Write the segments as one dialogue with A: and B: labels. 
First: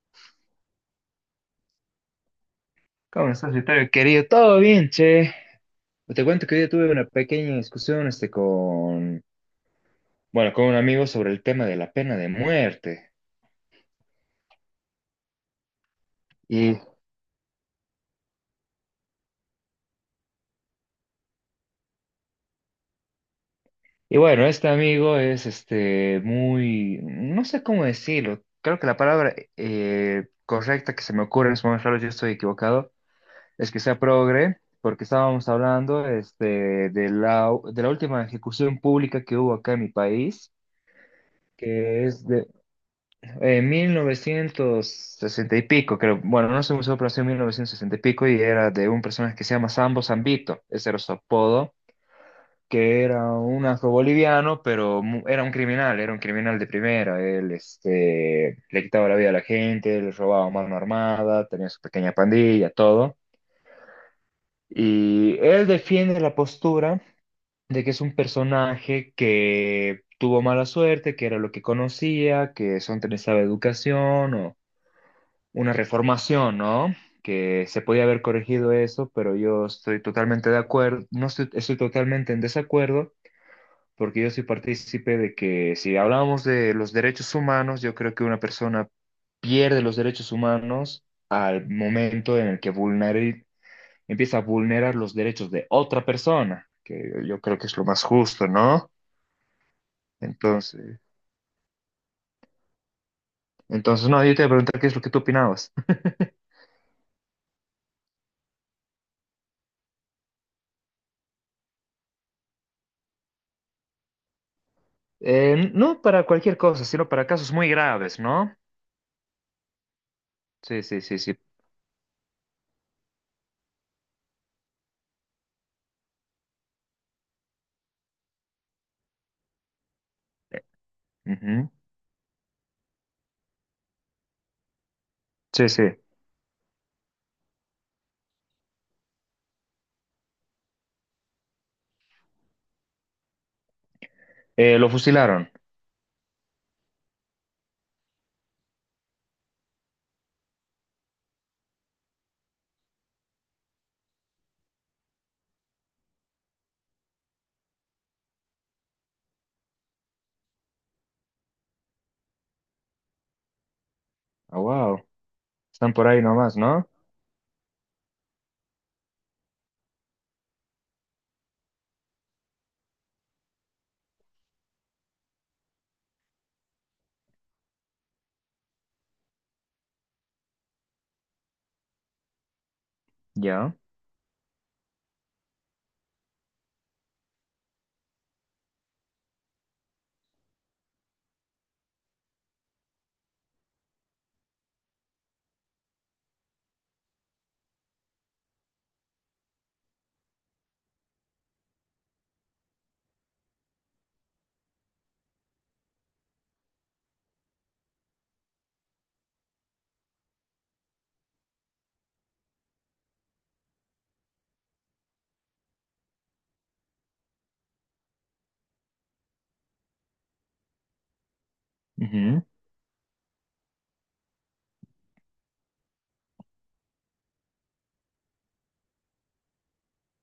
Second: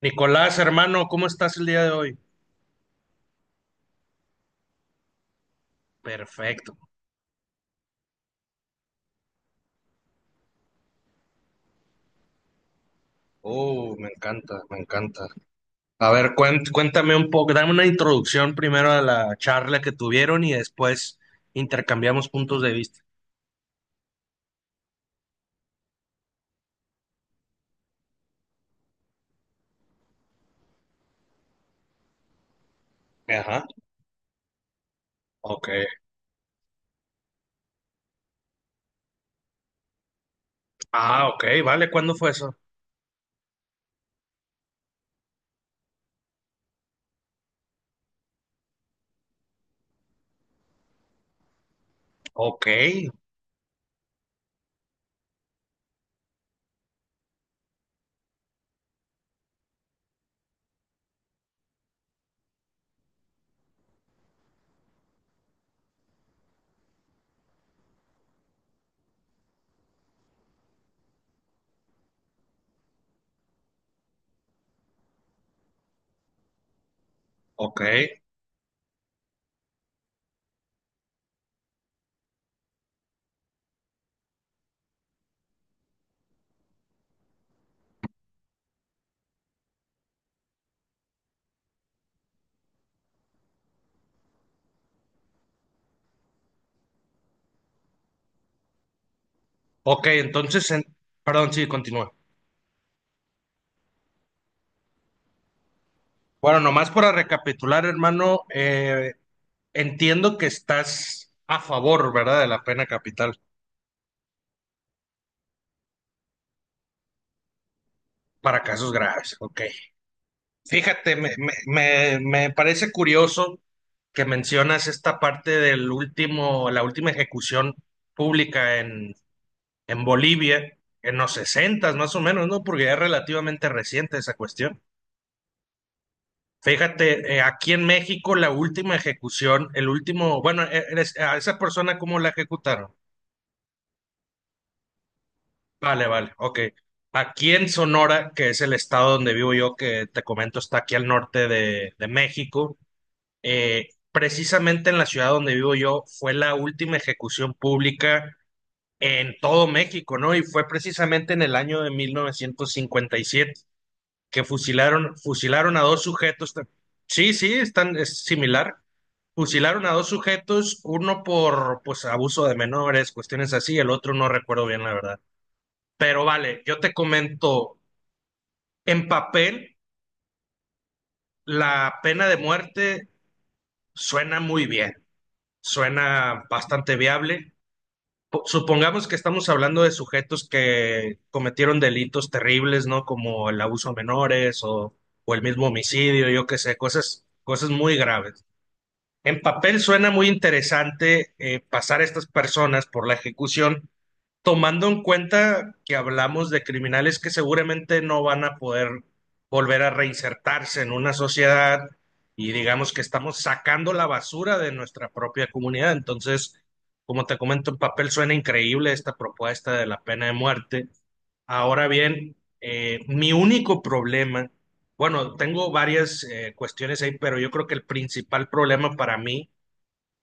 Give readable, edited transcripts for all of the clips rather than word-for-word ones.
A: Nicolás, hermano, ¿cómo estás el día de hoy?
B: ¿Cómo estás, Vittorio, querido? ¿Todo bien, che? Te cuento que hoy día
A: Perfecto.
B: tuve una pequeña discusión con, bueno, con un amigo sobre el tema de la pena de muerte.
A: Oh, me encanta, me encanta. A ver,
B: Y,
A: cuéntame un poco, dame una introducción primero a la charla que tuvieron y después intercambiamos puntos de vista.
B: y bueno, este amigo es muy, no sé cómo decirlo, creo que la palabra correcta que se me ocurre en este momento, claro, yo estoy equivocado,
A: Ajá,
B: es que sea progre, porque estábamos
A: ok.
B: hablando de la última ejecución pública que hubo acá en mi país,
A: Ah, ok, vale,
B: que
A: ¿cuándo
B: es
A: fue
B: de
A: eso?
B: en 1960 y pico, creo. Bueno, no soy muy seguro, pero sí en 1960 y pico, y era de un personaje que se llama Sambo Zambito. Ese era su apodo,
A: Ok,
B: que era un afroboliviano, pero era un criminal de primera. Él, le quitaba la vida a la gente, le robaba mano armada, tenía su pequeña pandilla, todo. Y él defiende la postura de que es un personaje que tuvo mala suerte, que era lo que conocía, que eso no estaba educación o una reformación, ¿no? Que
A: ok,
B: se podía haber corregido eso, pero yo estoy totalmente de acuerdo, no estoy, estoy totalmente en desacuerdo, porque yo soy partícipe de que si hablamos de los derechos humanos, yo creo que una persona pierde los derechos humanos al momento en el que empieza a vulnerar los derechos de otra persona, que yo creo que es lo más justo, ¿no?
A: ok,
B: Entonces,
A: perdón, sí, continúa.
B: entonces, no, yo te voy a preguntar qué es lo que tú opinabas.
A: Bueno, nomás para recapitular, hermano, entiendo que estás a favor, ¿verdad?, de la pena capital
B: No para cualquier cosa, sino para casos muy graves, ¿no?
A: para casos graves, ok.
B: Sí, sí,
A: Fíjate,
B: sí, sí.
A: me parece curioso que mencionas esta parte del último, la última ejecución pública en Bolivia, en los
B: Ujú.
A: sesentas más o menos, ¿no? Porque ya es relativamente reciente esa cuestión.
B: Sí, sí.
A: Fíjate, aquí en México la última ejecución, el último, bueno, a esa persona ¿cómo la ejecutaron?
B: Lo fusilaron.
A: Vale, vale, ok. Aquí en Sonora, que es el estado donde vivo yo, que te comento está aquí al norte de México. Precisamente en la ciudad donde vivo yo fue la última ejecución pública en todo México, ¿no? Y fue precisamente en el año de 1957 que
B: Ah, wow.
A: fusilaron, fusilaron a
B: Están
A: dos
B: por ahí
A: sujetos.
B: nomás,
A: Ta-
B: ¿no?
A: Sí, sí, están, es similar. Fusilaron a dos sujetos, uno por pues abuso de menores, cuestiones así, el otro no recuerdo bien la verdad. Pero vale, yo te comento, en papel la pena de muerte
B: Ya.
A: suena muy bien, suena bastante viable. Po- Supongamos que estamos hablando de sujetos que cometieron delitos terribles, ¿no? Como el abuso a menores o el mismo homicidio, yo qué sé, cosas, cosas muy graves. En papel suena muy interesante pasar a estas personas por la ejecución, tomando en cuenta que hablamos de criminales que seguramente no van a poder volver a reinsertarse en una sociedad y digamos que estamos sacando la basura de nuestra propia comunidad. Entonces, como te comento, en papel suena increíble esta propuesta de la pena de muerte. Ahora bien,
B: Ujú.
A: mi único problema, bueno, tengo varias cuestiones ahí, pero yo creo que el principal problema para mí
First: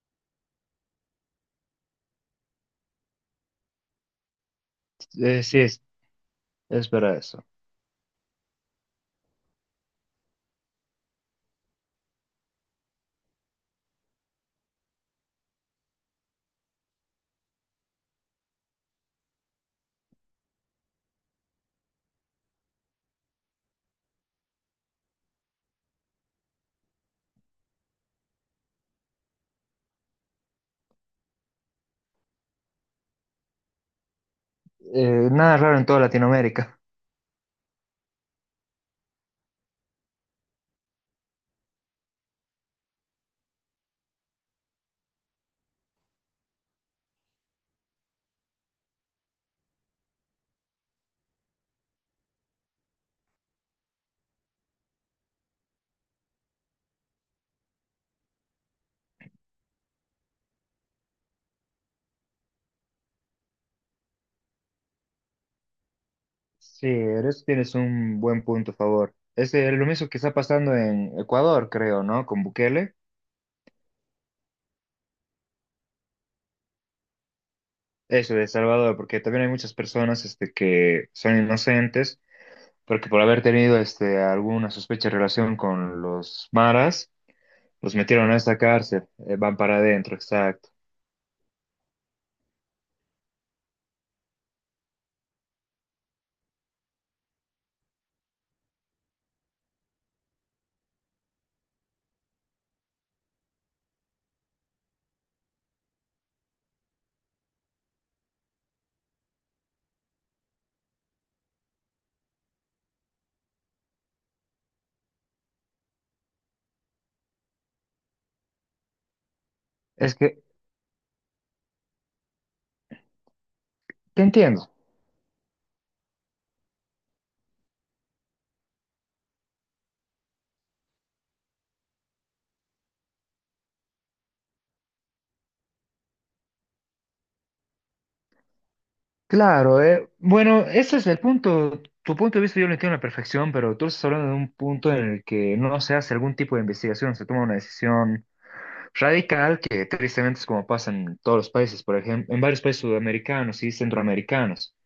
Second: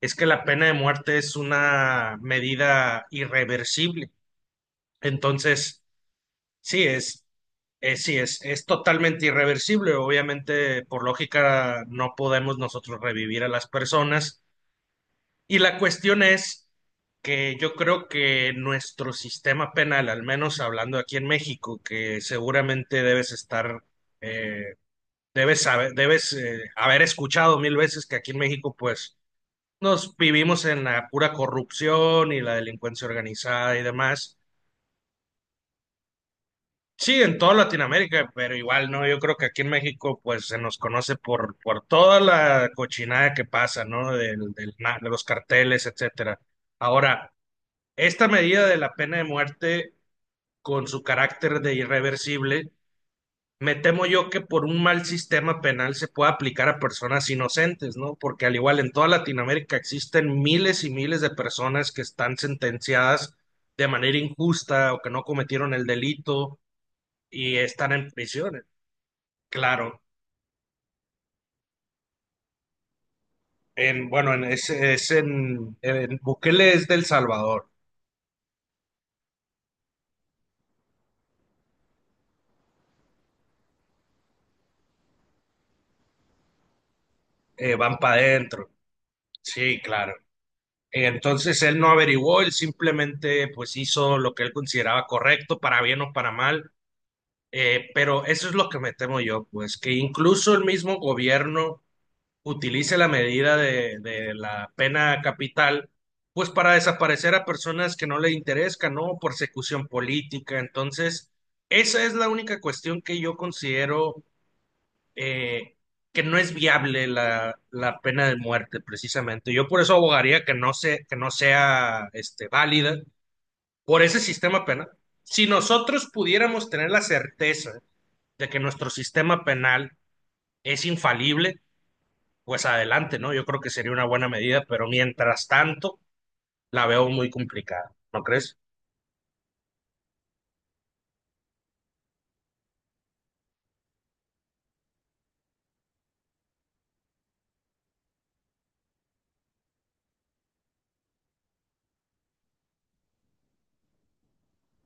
A: es que la pena de muerte es una medida irreversible.
B: Sí,
A: Entonces, sí,
B: es verdad
A: es,
B: eso.
A: sí, es totalmente irreversible. Obviamente, por lógica, no podemos nosotros revivir a las personas. Y la cuestión es que yo creo que nuestro sistema penal, al menos hablando aquí en México, que seguramente debes estar, eh, debes saber, debes haber escuchado mil veces que aquí en México, pues, nos vivimos en la pura corrupción y la delincuencia organizada y demás.
B: Nada raro en toda Latinoamérica.
A: Sí, en toda Latinoamérica, pero igual no, yo creo que aquí en México pues se nos conoce por toda la cochinada que pasa, ¿no? De los carteles, etcétera. Ahora, esta medida de la pena de muerte con su carácter de irreversible, me temo yo que por un mal sistema penal se pueda aplicar a personas inocentes, ¿no? Porque al igual en toda Latinoamérica existen miles y miles de personas que están sentenciadas de manera injusta o que no cometieron el delito
B: Sí, en eso
A: y
B: tienes
A: están en
B: un buen
A: prisión.
B: punto a favor. Es, lo
A: Claro,
B: mismo que está pasando en Ecuador, creo, ¿no? Con Bukele.
A: en, bueno, en, es en Bukele es del Salvador,
B: Eso, de El Salvador, porque también hay muchas personas que son inocentes, porque por haber tenido alguna sospecha en relación con los maras, los
A: van para
B: metieron a esta
A: adentro,
B: cárcel. Van para
A: sí, claro.
B: adentro, exacto.
A: Entonces él no averiguó, él simplemente pues hizo lo que él consideraba correcto, para bien o para mal, pero eso es lo que me temo yo, pues que incluso el mismo gobierno utilice la medida de la pena capital pues para desaparecer a personas que no le interesan, ¿no? Persecución política, entonces... Esa es la única cuestión que yo considero eh, que no es viable la, la pena de muerte, precisamente. Yo por eso
B: Es que
A: abogaría que no se, que no sea este, válida por ese
B: te
A: sistema
B: entiendo.
A: penal. Si nosotros pudiéramos tener la certeza de que nuestro sistema penal es infalible, pues adelante, ¿no? Yo creo que sería una buena medida, pero mientras tanto la veo muy complicada, ¿no crees?
B: Claro, bueno, ese es el punto. Tu punto de vista yo lo entiendo a la perfección, pero tú estás hablando de un punto en el que no se hace algún tipo de investigación, se toma una decisión radical, que tristemente es como pasa en todos los países, por ejemplo, en varios países sudamericanos y centroamericanos.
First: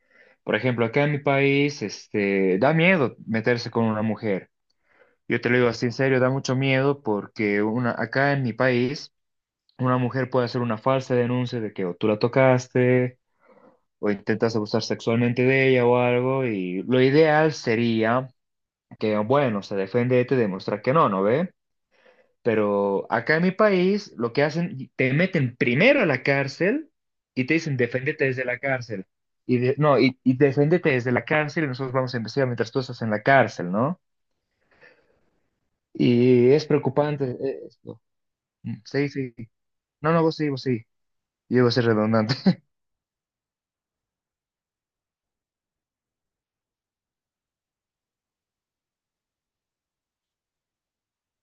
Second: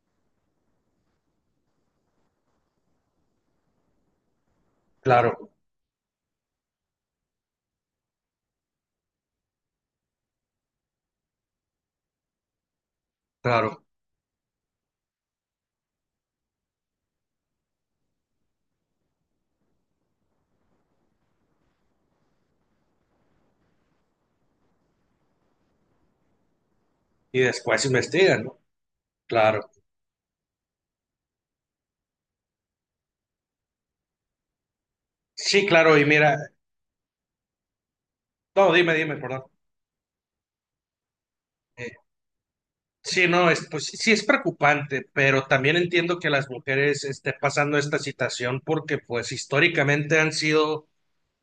B: Por ejemplo, acá en mi país, da miedo meterse con una mujer. Yo
A: Claro,
B: te lo digo así en serio, da mucho miedo porque una, acá en mi país, una mujer puede hacer una falsa denuncia de que o tú la tocaste
A: claro.
B: o intentas abusar sexualmente de ella o algo, y lo ideal sería que, bueno, se defiende y te demuestra que no, ¿no ve? Pero acá en mi país lo que hacen, te meten primero a la cárcel
A: Y
B: y te dicen,
A: después
B: defiéndete
A: investigan,
B: desde
A: ¿no?
B: la cárcel.
A: Claro.
B: No, y defiéndete desde la cárcel y nosotros vamos a investigar mientras tú estás en la cárcel, ¿no?
A: Sí, claro, y mira,
B: Y es preocupante esto.
A: no,
B: Mm,
A: dime,
B: sí,
A: dime,
B: sí.
A: perdón.
B: No, no, vos sí, vos sí. Yo iba a ser redundante.
A: Sí, no, es, pues sí sí es preocupante, pero también entiendo que las mujeres estén pasando esta situación porque pues históricamente han sido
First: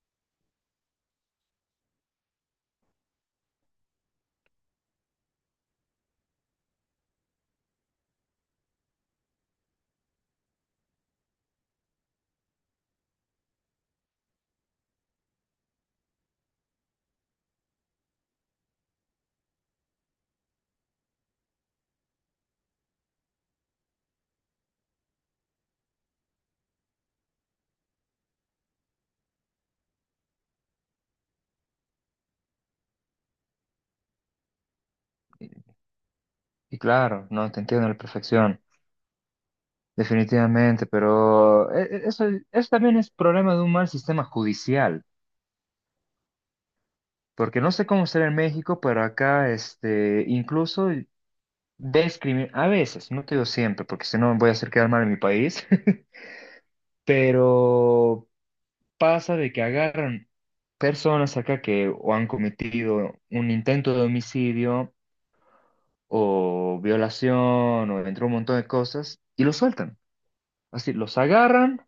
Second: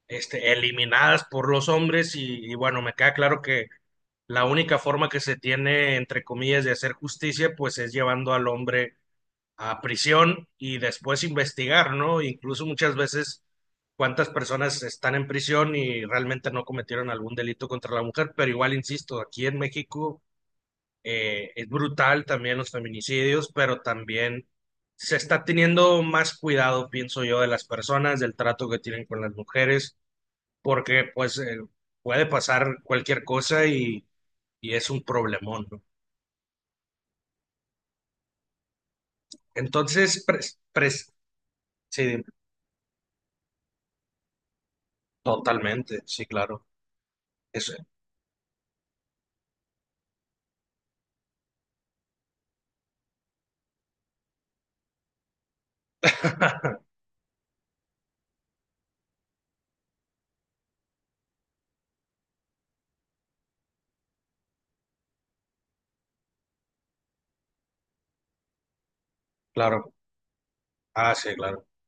A: este, eliminadas por los hombres y, bueno, me queda claro que la única forma que se tiene, entre comillas, de hacer justicia pues es llevando al hombre a prisión y después investigar, ¿no? Incluso muchas veces cuántas personas están en prisión y realmente no cometieron algún delito contra la mujer, pero igual, insisto, aquí en México es brutal también los feminicidios, pero también se está teniendo más cuidado, pienso yo, de las personas, del trato que tienen con las mujeres, porque pues puede pasar cualquier cosa y es un problemón, ¿no?
B: Y claro, no, te entiendo a la perfección.
A: Entonces, pres-
B: Definitivamente,
A: pres-
B: pero
A: sí,
B: eso, eso también es problema de un mal sistema judicial,
A: totalmente, sí, claro.
B: porque no
A: Eso.
B: sé cómo será en México, pero acá incluso discriminan, a veces, no te digo siempre, porque si no voy a hacer quedar mal en mi país, pero pasa de que agarran personas acá que o han cometido un intento de homicidio o violación o entre un montón de cosas y los
A: Claro,
B: sueltan. Así,
A: ah,
B: los
A: sí, claro,
B: agarran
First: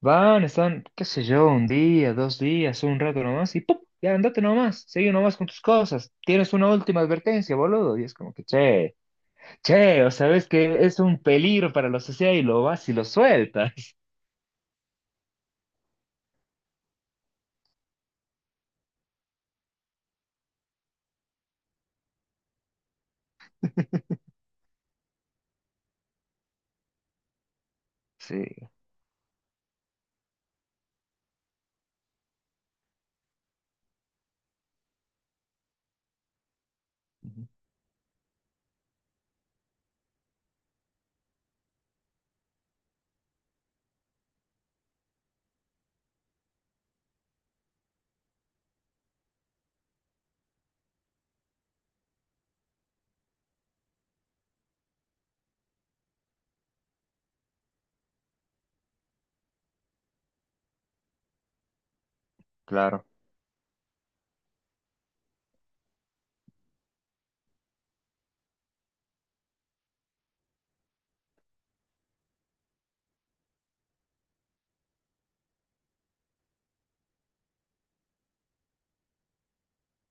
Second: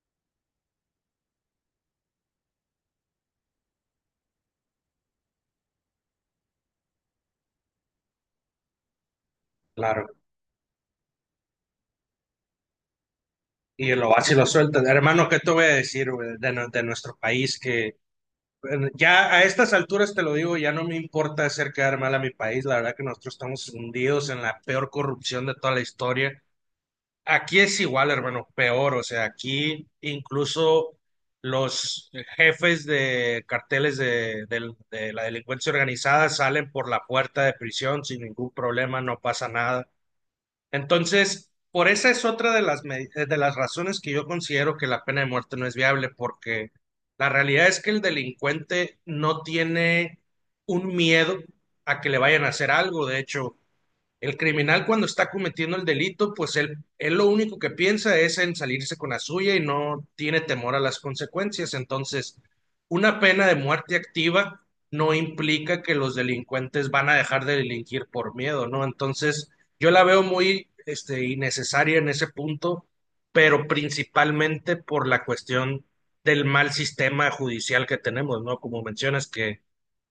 B: van, están, qué sé yo, 1 día, 2 días, un rato nomás y ¡pum! Ya andate nomás, sigue nomás con tus cosas. Tienes una última advertencia, boludo. Y es como que, che, che,
A: claro.
B: o sabes que es un peligro para la sociedad y lo vas y lo sueltas.
A: Y lo vas y lo sueltas. Hermano, ¿qué te voy a decir, güey, de, nu- de nuestro país que... Bueno, ya a estas alturas te lo digo, ya no me importa hacer quedar mal a mi país. La verdad que nosotros estamos hundidos en la peor corrupción de toda la historia. Aquí es igual, hermano,
B: Sí,
A: peor. O sea, aquí incluso los jefes de carteles de la delincuencia organizada salen por la puerta
B: ujú,
A: de prisión sin ningún problema, no pasa nada. Entonces, por esa es otra de las, de las razones que yo considero que la pena de muerte no es viable, porque la realidad es que el delincuente no tiene un miedo a que le vayan a hacer algo. De hecho, el criminal cuando está cometiendo el delito, pues él lo único que piensa es en salirse con la suya y no tiene temor a las consecuencias. Entonces,
B: claro,
A: una pena de muerte activa no implica que los delincuentes van a dejar de delinquir por miedo, ¿no? Entonces, yo la veo muy, este, innecesaria en ese punto, pero principalmente por la cuestión del mal sistema judicial que tenemos, ¿no? Como mencionas que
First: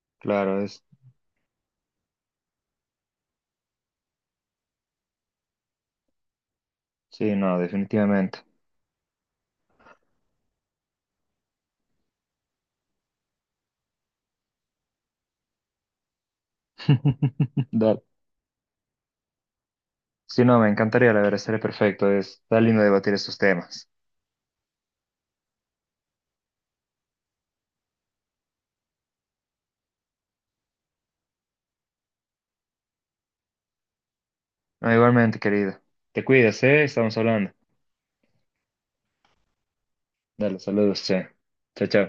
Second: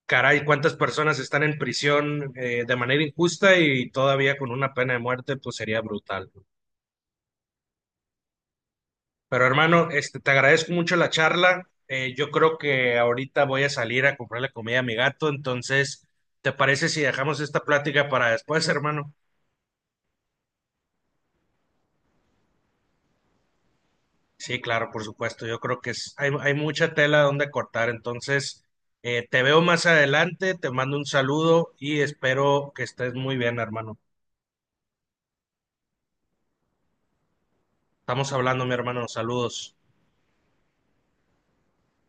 A: caray,
B: claro,
A: cuántas
B: es,
A: personas están en prisión de manera injusta y todavía con una pena de muerte, pues sería brutal. ¿No?
B: sí, no, definitivamente.
A: Pero hermano, este, te agradezco mucho la charla. Yo creo que ahorita voy a salir a comprarle comida a mi gato, entonces, ¿te parece si dejamos esta
B: Dale.
A: plática para después, hermano?
B: Sí, no, me encantaría, la verdad, sería perfecto. Es, está lindo debatir estos temas.
A: Sí, claro, por supuesto. Yo creo que hay, hay mucha tela donde cortar, entonces, te veo más adelante, te mando un saludo y espero que estés muy bien, hermano.
B: No, igualmente, querido. Te cuidas, ¿eh? Estamos hablando.
A: Estamos hablando, mi hermano. Saludos.
B: Dale, saludos, che. Chao, chao.